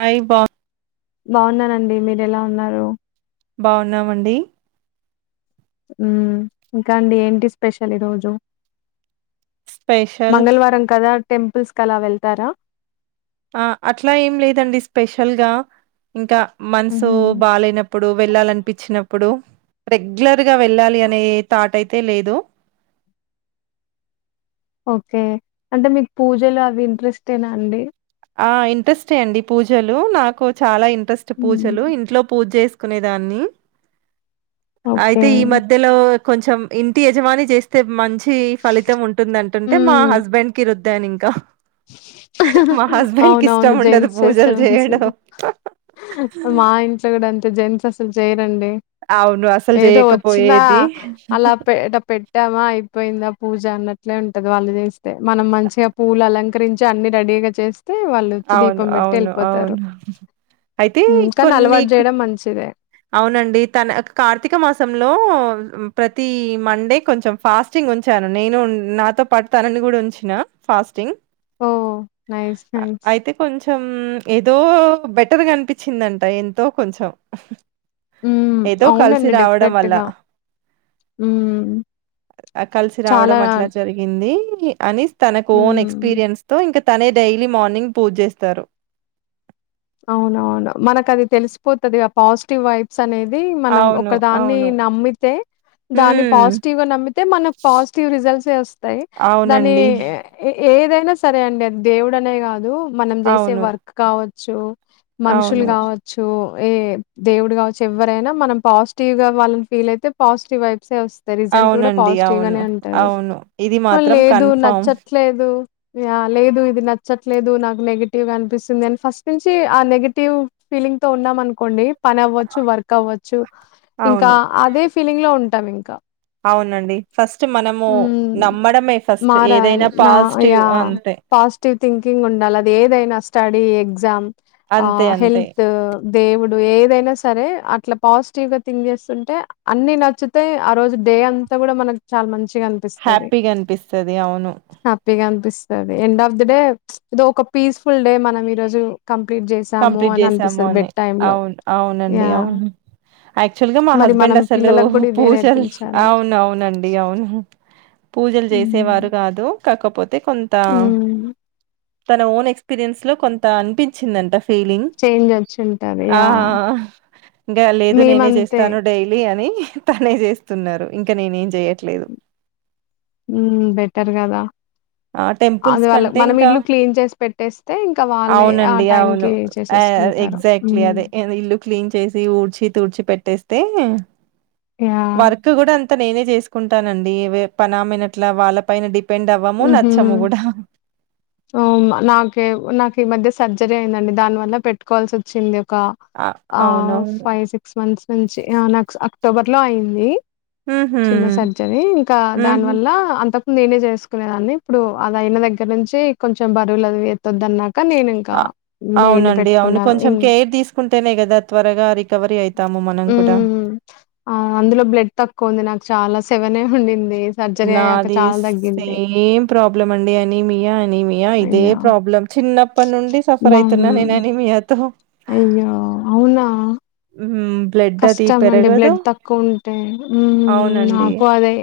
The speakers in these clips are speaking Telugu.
హాయ్ బా బాగున్నానండి మీరు ఎలా ఉన్నారు బాగున్నామండి ఉమ్ ఇంకా అండి ఏంటి స్పెషల్ ఈ రోజు స్పెషల్ మంగళవారం కదా టెంపుల్స్ క అలా వెళ్తారా ఆ అట్లా ఏం లేదండి స్పెషల్గా ఇంకా మనసు ఊహూ బాలేనపుడు వెళ్ళాలనిపించినప్పుడు రెగ్యులర్ గా వెళ్ళాలి అనే థాట్ అయితే లేదు ఓకే అంటే మీకు పూజలో అవి ఇంట్రెస్టెనా అండి ఆ ఇంట్రెస్ట్ అండి పూజలు నాకు చాలా ఇం ట్రెస్ట్ మ్మ్ పూజలు ఇంట్లో పూజ చెస్ కొనేదని ఓకే అయితే ఈ మధ్యలో కొంచెం ఇంటి యజమాని చేస్తే మంచి కి ఫలితం ఉంటుంది అంటుంటే మా మ్మ్ హస్బెండ్ కి రుద్ దని ఇంకా మా హస్బెండ్ కి ఇష్టం అవునవును ఉండదు జెంట్స్ చేస్తే పూజలు మంచిది చేయడం మా ఇంట్లో కూడా అం జెంట్స్ అసల్ చెయ్ రండి అవును. అసలు ఏదో వచ్చినా జేయకపోయేది. అలా పెడ్ పెడ్తామా అయిపోయిందా పూజ అన్న ట్లే ఉంటదొ వాళ్ళు జేస్తే మనం మంచిగా పూలు అలం కరించి అన్ని రెడీగా చెస్ తే వాళ్ళు వచ్చి అవును. దీపం పెట్టి అవును. వెళ్ళిపోతారు అవును. అయితే ఉమ్ కానీ కొన్ని అలవాటు చేయడం మంచిదే అవునండి తన కార్తీక మాసంలో ప్రతి మండే కొంచెం ఫాస్టింగ్ ఉంచాను నేను నాతో పాటు తనని కూడా ఉంచిన ఫాస్టింగ్ ఓ నైస్ నైస్ అయితే కొంచెం ఉమ్ ఏదో బెటర్గా అనిపించిందంట ఎంతో కొంచెం ఏదో కలిసి అవునండి రావడం డెఫినెట్ వల్ల గా ఉమ్, కలిసి చాలా రావడం అట్లా జరిగింది ఇ అనిస్ తనకు ఓన్ ఉమ్. ఎక్స్పీరియన్స్ తో ఇంకా తనే డైలీ మార్నింగ్ పూజ జేస్తారు అవునవును మనకు అది తెలిసిపోతుది ఆ పాజిటివ్ వైబ్స్ అనేది మనం ఒక అవును. దాన్ని అవును. నమ్మితే దా హ్మ్. పాజిటివ్ నమ్తే మన పాజిటివ్ రిజల్ట్స్ వస్తాయి దాని అవునండి. ఏదైనా సరే అండి అది దేవుడు అనే కాదు మనం జేసే అవును. వర్క్ కావచ్చ డు మనుషులు అవును. కావచ్చు ఏ దేవుడు గావచ్చు ఎవరైనా మనం పాజిటివ్ గా వాళ్ళని ఫీల్ అయితే పాజిటివ్ అయి సే వస్తాయి రిజల్ట్ కూడా అవునండి. పాజిటివ్ అవును. గానే ఉంటుంది అవును. ఇది మళ మాత్రం లేదు కన్ఫర్మ్. నచ్చట్లేదు య లేదు ఇది నచ్చట్లేదు నాకు నెగటివ్గా అనిపిస్తుంది అని ఫస్ట్ నుంచి ఆ నెగటివ్ ఫీలింగ్ తో ఉన్నాం అనుకోండి పని అవ్వచ్చు వర్క్ అవ్వచ్చు ఇంకా అవును. అదే ఫీలింగ్ లో ఉంట టమింకా అవునండి ఫస్ట్ మనము హ్మ్. నమ్మడమే ఫస్ట్ మారాలి ఏదైనా నా పాజిటివ్ యాహ్! అంతే పాజిటివ్ థింకింగ్ ఉండాలి అది ఏదైనా స్టడీ ఎ జామ్ ఆ అంతే. అంతే. హెల్త్ దేవుడు ఏదైనా సరే అట్లా పాజిటివ్ గా థింక్ చేస్తుంటే అన్ని నచ్చుతే ఆ రోజు డే అంతా కూడా మన చాలా మంచి హ్యాపీగా అనిపిస్తది అవును సరే ఎండ్ ఆఫ్ ది డే ఇదో ఒక పీస్ఫుల్ డే మనం ఈరోజు కంప్లీట్ చేసాము కంప్లీట్ అని చేసాము అనిపిస్తది అని బెడ్ టైమ్‌లో. అవును అవును అండి యాహ్! అవును యాక్చ్యువల్ గా మా మరి హస్బేండ్ మనం అసలు పిల్లలకు కూడా ఇదే పూజా నేర్పించాలి. అవును అవునండి అవును పూజలు జేసేవారు హ్మ్. కాదు కాకపో కొంత హ్మ్. తన ఓన్ ఎక్స్పీరియన్స్ లో కొంత అనిపించిందంట ఫీలింగ్ చేంజ్ వచ్చుంటది. ఆ యాహ్! ఇంకా లేదు నేనే మేమంతే చేస్తాను డైలీ అని తనే చేస్తున్నారు ఇంకా నేన్ ఏం ఊ బెటర్ కదా ఆ అది టెంపుల్స్ వాళ్ళ కంటే మనం ఇంకా, ఇల్లు క్లీన్ చేసి పెట్టేస్తే ఇంకా వాళ్ళే ఆ అవునండి అవును టైంకి చేసేసుకుంటారు. ఎగ్జాక్ట్లీ హ్మ్. అదే ఇల్లు క్లీన్ చేసి ఊడ్చి తూడ్చి పెట్ తెస్తే యాహ్! వర్క్ కూడా అం నేనే చేసుకుంటానండి పనామైనట్ల వాళ్ళ పైన డిపెండ్ మము నచ్చము గుడ ఊ హ నాకే నాకీ ఇ మధ్య సర్జరీ అయిందండి దాని వల్ల పెట్టుకోవాల్సి వోచ్చింది ఒక ఆ అ అవునవును ఫైవ్ సిక్స్ మంథ్స్ మంచి ఆ నాక్స్ అక్టోబర్ లో ఐయింది ఉహూ చిన్న సర్జరి ఇంకా దాని ఉహూ వల్ల అంత నేనే చేసుకునేదాన్ని ఇప్పుడు అలా అయిన దగ్గర్ నుంచి కొంచెం బరువులు అది ఎత్తోదన్నార్ కాన్ నేనింకా మెయిడ్ ని పెట్టుకున్నాను ఇన్ కుంటేనే కదా త్వరగా రిక్ ఉమ్ ఆ అందులో బ్లడ్ తక్కువ ఉంది నాకు చాలా సెవనె హుండింది నాది సేమ్ ప్రాబ్లం అండి అనిమీయా అనిమీయా ఇదే అయ్యో! ప్రాబ్లమ్ చిన్ న్నప్పట్ నుండి సఫర్ మా అయితున్నా నేను అనిమీయాతో అయ్యో అవునా హ్మ్ బ్లడ్ అది కష్టం అండి పెరగదు బ్లడ్ తక్కువ ఉంటే. ఉమ్మ్మ్ అవునండి నాకు అదే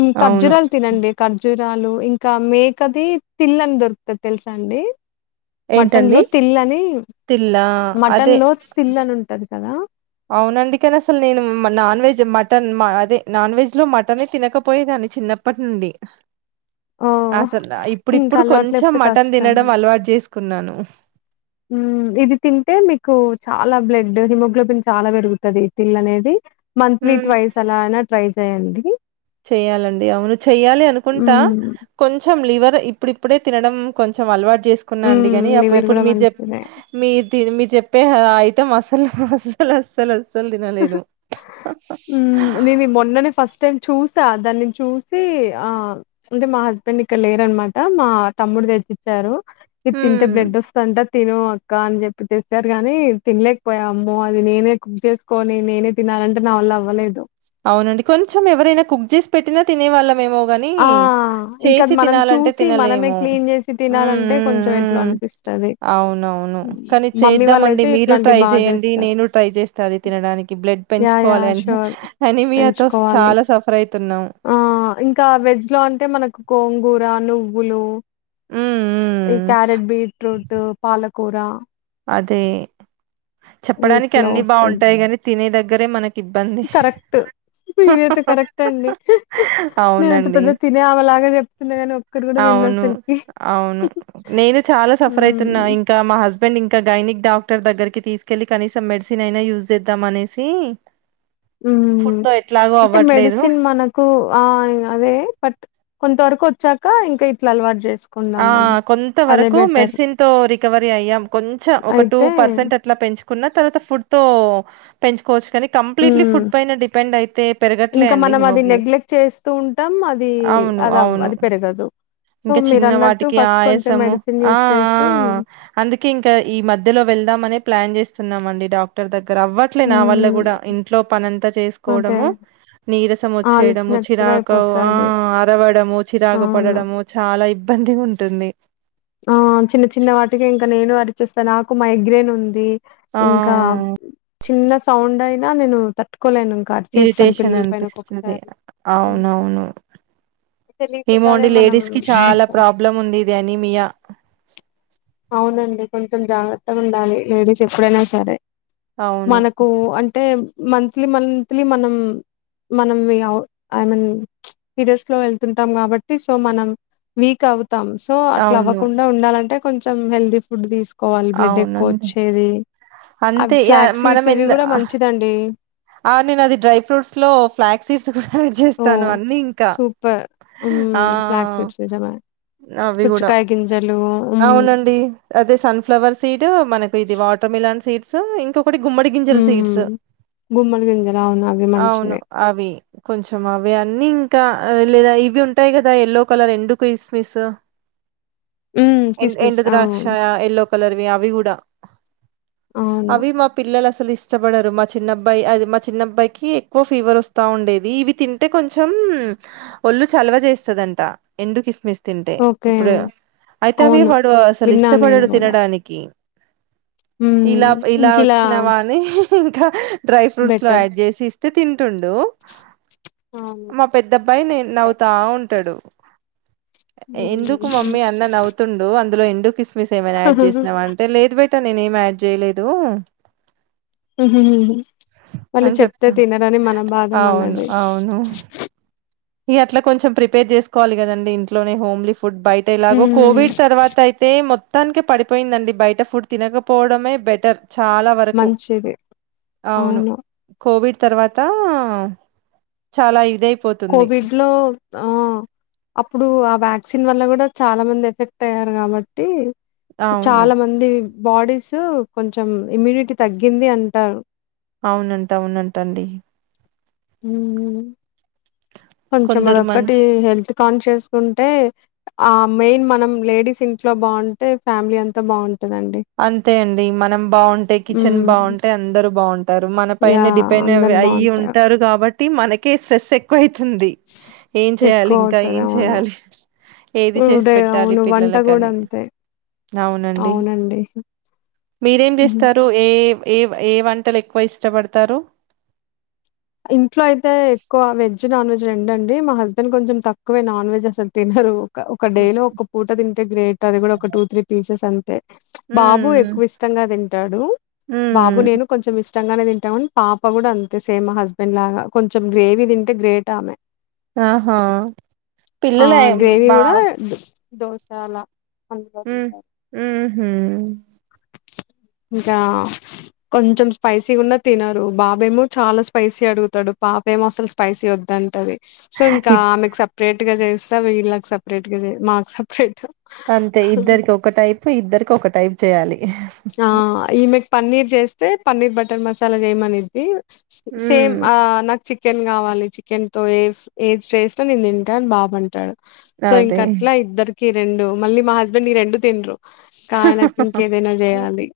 ఉ అవును ఖర్జురాలు తినండి ఖర్జ్ జురాలు ఇంకా మేకది తిల్లన్ దొరుకుతది తెలుసా అండి మటన్ ఏంటండి లో తిల్ అని, తిల్లా మటన్ అదే లో తెల్లని ఉంటది. కదా అవునండి కన్ అసలు నేను మా నాన్ వెజ్ మటన్ మా అది నాన్ వెజ్లో మటనే తినకపోయేదాన్ని చిన్నప్పట్ నుండి ఆ అసల్ ఆ ఇంకా ఇప్పుడిప్పుడు అలవాటు కొంచెం లేకపోతే మటన్ కష్టం తినడం అలవాట్ చేస్ కున్నాను ఉమ్ ఇది తింటే మీకు చాలా బ్లడ్ డ్ హిమోగ్లోబిన్ చాలా పెరుగుతది తిల్ అనేది మంథ్లీ ట్వైస్ అలా అనాత్ ట్రై చేయండి చెయాలండి అవును చెయ్యాలి అనుకుంటా మ్మ్ కొంచెం లీవరే ఇప్పుడ్ ఇప్పుడే తినడం కొంచెం అలవాట్ తీసుకున్నా అండి మ్మ్ గాని అప్పు లివర్ ఇప్పుడు కూడా మీర్ చెప్ మంచిదే మీర్ తి మీర్ చెప్ ఇప్పుడే ఐటమ్ అసలు అసలు అసలు వస్తలే అస్సలు తినలేదు ఉమ్ నీవి మొన్ననే ఫస్ట్ టైమ్ చూసా దాన్ని చూసి ఆ అంటే మా హస్బెండ్ ఇక్కడ లేరన్ మాట మా తమ్ముడు తెచ్చిచ్చారు. ఇద్ తింటే హ్మ్ బ్లడ్ ఒస్తంట తిను అక్క అని చెప్పి తెస్తారు కాని తిన్ లేకపోయా అమ్మో అది నేనే కుక్ చేసుకోని నేనే తినాలంటే నా వల్ల అవ్ వ్వలేదు అవునండి కొంచెం ఎవరైనా కుక్ చేసి పెట్టిన తినే వాళ్ళమేమో వనీ ఆ! చేసి ఇంకది మనం తినాలంటే చూసి, మనమే తినలేము. క్లీన్ జేసి ఉమ్ తినాలంటే ఉమ్ కొంచెం ఎట్లో ఉమ్ అనిపిస్తది. అవునవును హ్మ్. కానీ మమ్మీ చేద్దామండి వాళ్ళైతే మీరు ఇట్లాంటివి ట్రై బా చేయండి జేస్తారు. నేను ట్రై చేస్తా అది తినడానికి బ్లడ్ యాహ్! పెంచుకోవాలి యాహ్! ష్యూర్ అని అనిమీయాతో స్ పెంచుకోవాలి. చాలా సఫర్ అయితర్ ఆ ఇంకా వెజ్ లో అంటే మనకు కోన్ గూర నువ్వులు హ్మ్ ఈ హ్మ్ క్యారెట్ బీట్రూట్ పాలక్ కూరా అదే చెప్పడానికి వీటిలో అన్నీ వస్తది. బావుంటాయి గాని తినేదగ్ గరే మన కరెక్ట్ ఇది అయితే కరెక్టే అండి నేనంత అవునండి. పెద్ద తినే అమెలాగా చెప్తున్నా గాని ఒక్కటి కూడా తిన్ను అవును. అసలుకి. అవును. స్బండ్ ఇంకా గైనిక్ డాక్టర్ దగ్గరికి తీసుకెళ్లి, కనీసం మెడిసిన్ అయినా యూజ్ చేద్దామనేసి హ్మ్ అంటే అవ్వట్లేదు. మెడిసిన్ మనకు ఆ ఇంగ అదే బట్ కొంత వరకు వచ్చాక ఇంకా ఇట్లా అలవాటు చేస్ ఆ కొంత వరకు మెడిసిన్ తో రికవరీ అయ్యాం. కొంచెం ఒక టూ అయితే పర్సెంట్ అట్లా పెంచ్ కున్నా తర్వాత ఫుడ్ తో పెంచుకోవచ్చు. కానీ కంప్లీట్‌లీ హ్మ్ ఫుడ్ పైన డిపెండ్ అయితే పెరగట్లే ఇంకా అండి మనం అది హిమోగ్లో నెగ్లెక్ట్ చేస్తూ ఉంటాం అది అవును. అది అవ్వ్ అవును. అది పెరగదు సో ఇంకా మీరు చిన్న వాటికి ఆయాసము ఆ ఆ చేసి అందుకే ఇంకా ఈ మధ్యలో వెళ్దాం అనే ప్లాన్ చేస్తున్నామండి డాక్టర్ దగ్ రవ్వట్లే నా వల్ల హ్మ్ కూడా ఇంట్లో పనంతా అదే చేసుకోవడము, నీరసం వచ్చేయడము, అలిసినట్టుగా చిరాకు ఆ అయిపోతది. అరవడము చిరాకు అవును. పడడము చాలా ఇబ్ ఇబ్బంది గుంటుంది ఆ చిన్న చిన్న వాటికి ఇంకా నేను అర్ చ్చేస్తా నాకు మైగ్రేన్ ఉంది. ఆ ఇంకా చిన్న సౌండ్ అయినా నేను తట్ ఇరిటేషన్ అనిపిస్తది హ్మ్ అవునవును ఏమో తెలియకుండానే అండి మనం లేడీస్ కి చాలా కొంచెం ప్రాబ్లం ఉంది ఇది అనీమియా అవునండి కొంచెం జాగ్రత్తగా ఉండాలి లేడీస్ ఎప్పుడైనా సరే. అవును. మనకు అంటే మంత్లీ మంత్లీ మనం మనం అవ్ ఐ మీన్ పీరియడ్స్ లో వెళ్తుంటాం కాబట్టి సో మనం వీక్ అవ్ తాం సో అట్లా అవును. అవ్వకుండా ఉండాలంటే కొంచెం హెల్దీ ఫుడ్ తీస్ కోవాలి బ్లెడ్ అవునండి. ఎక్కువొచ్చేది అవి అంతే యాహ్! ఫ్లాక్ సీడ్స్ ఇవి గూడ మంచిదండి. ఔ నేనది డ్రై ఫ్రూట్స్ లో ఫ్లాక్ సీడ్స్ [unintelligible] డేర్ ఓ చేస్తాను అన్నీ ఇంకా సూపర్ ఆ హ్మ్ ఫ్లాక్ సీడ్స్ నిజమే అవి గూడా పుచ్చకాయ గింజలు హ్మ్ అవునండి అదే సన్ఫ్లవర్ సీడ్ మనకు ఇది వాటర్ మిలన్ సీడ్స్ దుమ్ ఇంకా ఒకటి గుమ్మడి గింజల సీడ్స్ మిమ్మల్ గింజలా అవి అవును. మంచివి అవి. కొంచెం అవి అన్నీ ఇంకా లేదా ఇవి ఉంటాయి కదా యల్లో కలర్ ఎండు కిస్మిస్ హ్మ్ ఎం కిస్మిస్ ఎండు ఆ ద్రాక్ష ఎల్లో కలర్ వి అవి కూడా అవును అవి మా పిల్లల ఇష్టపడారు మా చిన్న అబ్బ అది మా చిన్నబ్బాయికి ఎక్కువ ఫీవర్ వస్తా ఉండేది ఇవి తింటే కొంచెం ఒళ్లుు చలవ చేస్తదంట ఎండు కిస్మిస్ తింటే ఓకే ఇప్పుడు అయితే అవి అవును వాడు అసలు విన్నాను నేను ఇష్టపడాడు కూడా తినడానికి ఇలా హ్మ్ ఇలా ఇంకిలా వచ్చినవాని ఇకా డై ఫ్రూట్స్ లో బెటర్ యాడ్ చేసి ఇస్తా తింటుండు అవును మా పెద్ద అబ్బాయినే రైట్ నవ్వుతా ఉంటాడు ఎందుకు మమ్మీ అన్న నవుతుండు అ లో ఎండు కిస్ స్ ఏమై యాడ్ చేసినవంటే లేదు బట్టి అ నేనే ఏం యాడ్ చేయలేదు హహ వాళ్ళు అని చెప్తే చెప్తాం. తినరని మన బాధ అవును. మాన్నది ఇ అట్లా కొంచం ప్రీపేర్ చేసుకోవాలి కదండి ఇంట్లోనే హోమ్లీ ఫు ఫుడ్ బయట ఎలాగో హ్మ్ కోవిడ్ తర్వాత అయితే మొ త్తానిక పడిపోయిందండి బయట ఫుడ్ తినకపోవడమే బెటర్ చాలా వరకు మంచిది అవును కోవిడ్ తర్వాత చాలా ఇదయి కోవిడ్ లో ఆ అప్పుడు ఆ వ్యాక్సిన్ వల్ల కూడా చాలా మంది ఎఫెక్ట్ అయ్యారు కాబట్టి అవును. చాలా మంది బాడీస్ కొంచెం ఇమ్యూనిటీ తగ్గింది అంటారు అవునంట అవునంట అండి హు కొంచెం కొందరు అదొక్కటి మంచి హెల్త్ కాన్షియస్ ఉంటే ఆ మెయిన్ మనం లేడీస్ ఇంట్లో బాగుంటే ఫ్యామిలీ అంతా బాగుంటు అంతే అండి మనం బావుంటే కిచెన్ హ్మ్ బావుంటే అందరు బావుంట టారు మన యా పైన డిపెండ్ అందరు అయి బాగుంటారు ఉంటారు కాబట్టి మనకి స్ట్రెస్ ఎక్కువయి తుంది ఏం చేయాలి ఎక్కువ ఇంకా అవుతది ఏం అవును చేయాలి ఏది చేసి డే పెట్టాలి అవును వంట కూడా పిల్లలకని అంతే అవునండి మీరేం హుహు. చేస్తారు ఏ ఏ ఏ వంటలు ఎక్కువ ఇష్టపడతారు ఇంట్లో అయితే ఎక్కువ వెజ్ నాన్ వెజ్ రెండు అండి మా హస్బెండ్ కొంచెం తక్కువే నాన్ వెజ్ అసలు తినరు ఒక డే లో ఒక పూట తింటే గ్రేట్ అది కూడా ఒక టూ త్రీ పీసెస్ అం బాబు ఉమ్ ఎక్కువ ఇష్టంగా తింటాడు బాబు ఉమ్ నేను కొంచెం ఇష్ట ఇష్టంగానే తింటాముండి పాప కూడా అంతే సేమ్ హస్బెండ్ లాగా కొంచం గ్రేవీ తింటే గ్రేట్ ఆమె ఆహా పిల్లల మా దోసా అల హ్మ్మ్ ఉహు ఇంకా కొంచెం స్పైసీ గున్నా తినరు బాబు ఏమో చాలా స్పైసీ అడుగుతాడు పాప ఏం అసలు స్పైసీ వద్దంటది సో ఇంకా ఆమెకు సపరేట్ గా చేస్తా వీళ్ళకి సపరేట్ గా మాకు సపరేట్ అంతే ఇద్దరికి ఒక టైపు ఇద్దరికి ఒక టైప్ చేయాలి వస్తే పన్నీర్ బటర్ మసాలా చేయమనేది ఉమ్ సేమ్ ఆ నాకు చికెన్ కావాలి చికెన్ తో ఏ ఎదిచేసిన నేను తింటా అని బాబంటాడు సో ఇంక అదే అట్లా ఇద్దరికి రెండు మళ్ళీ మా హస్బెండ్ ఈ రెండు తినరు ఇంకా ఆయనకి ఇంకేదైనా చేయాలి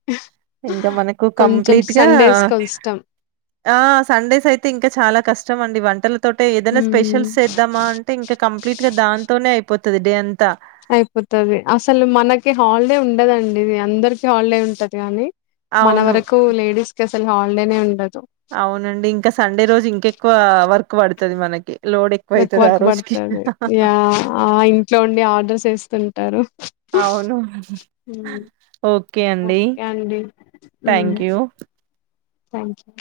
ఇంకా మనకు కొంచెం కంప్లీట్ గా సండేస్ కొంచెం ఆ సండేస్ అయితే ఇంకా చాలా కష్టం అండి వంట లతోటే ఏదైనా హ్మ్ స్పెషల్స్ చేద్దామా అంటే ఇంకా కంప్లీట్ గా దాంతోనే పొత్తది డే అంతా అయిపోతుది అసలు మనకి హాలిడే ఉండదండి ఇది అందరికి హాలిడే ఉంటది కాని మన అవును. వరకు లేడీస్ క హాలిడేనే ఉండదు అవునండి ఇంకా సండే రోజు ఇంకెక్కువ వర్క్ పడుతుంది ది మనకి లోడ్ ఎక్కువైతది ఆ ఎక్కువరకు రోజుకి. పడుతది ఇ ఆ ఇంట్లో ఉండి ఆర్డర్స్ వేస్తుంటారు అవును. ఓకే అండి. Thank you. Thank you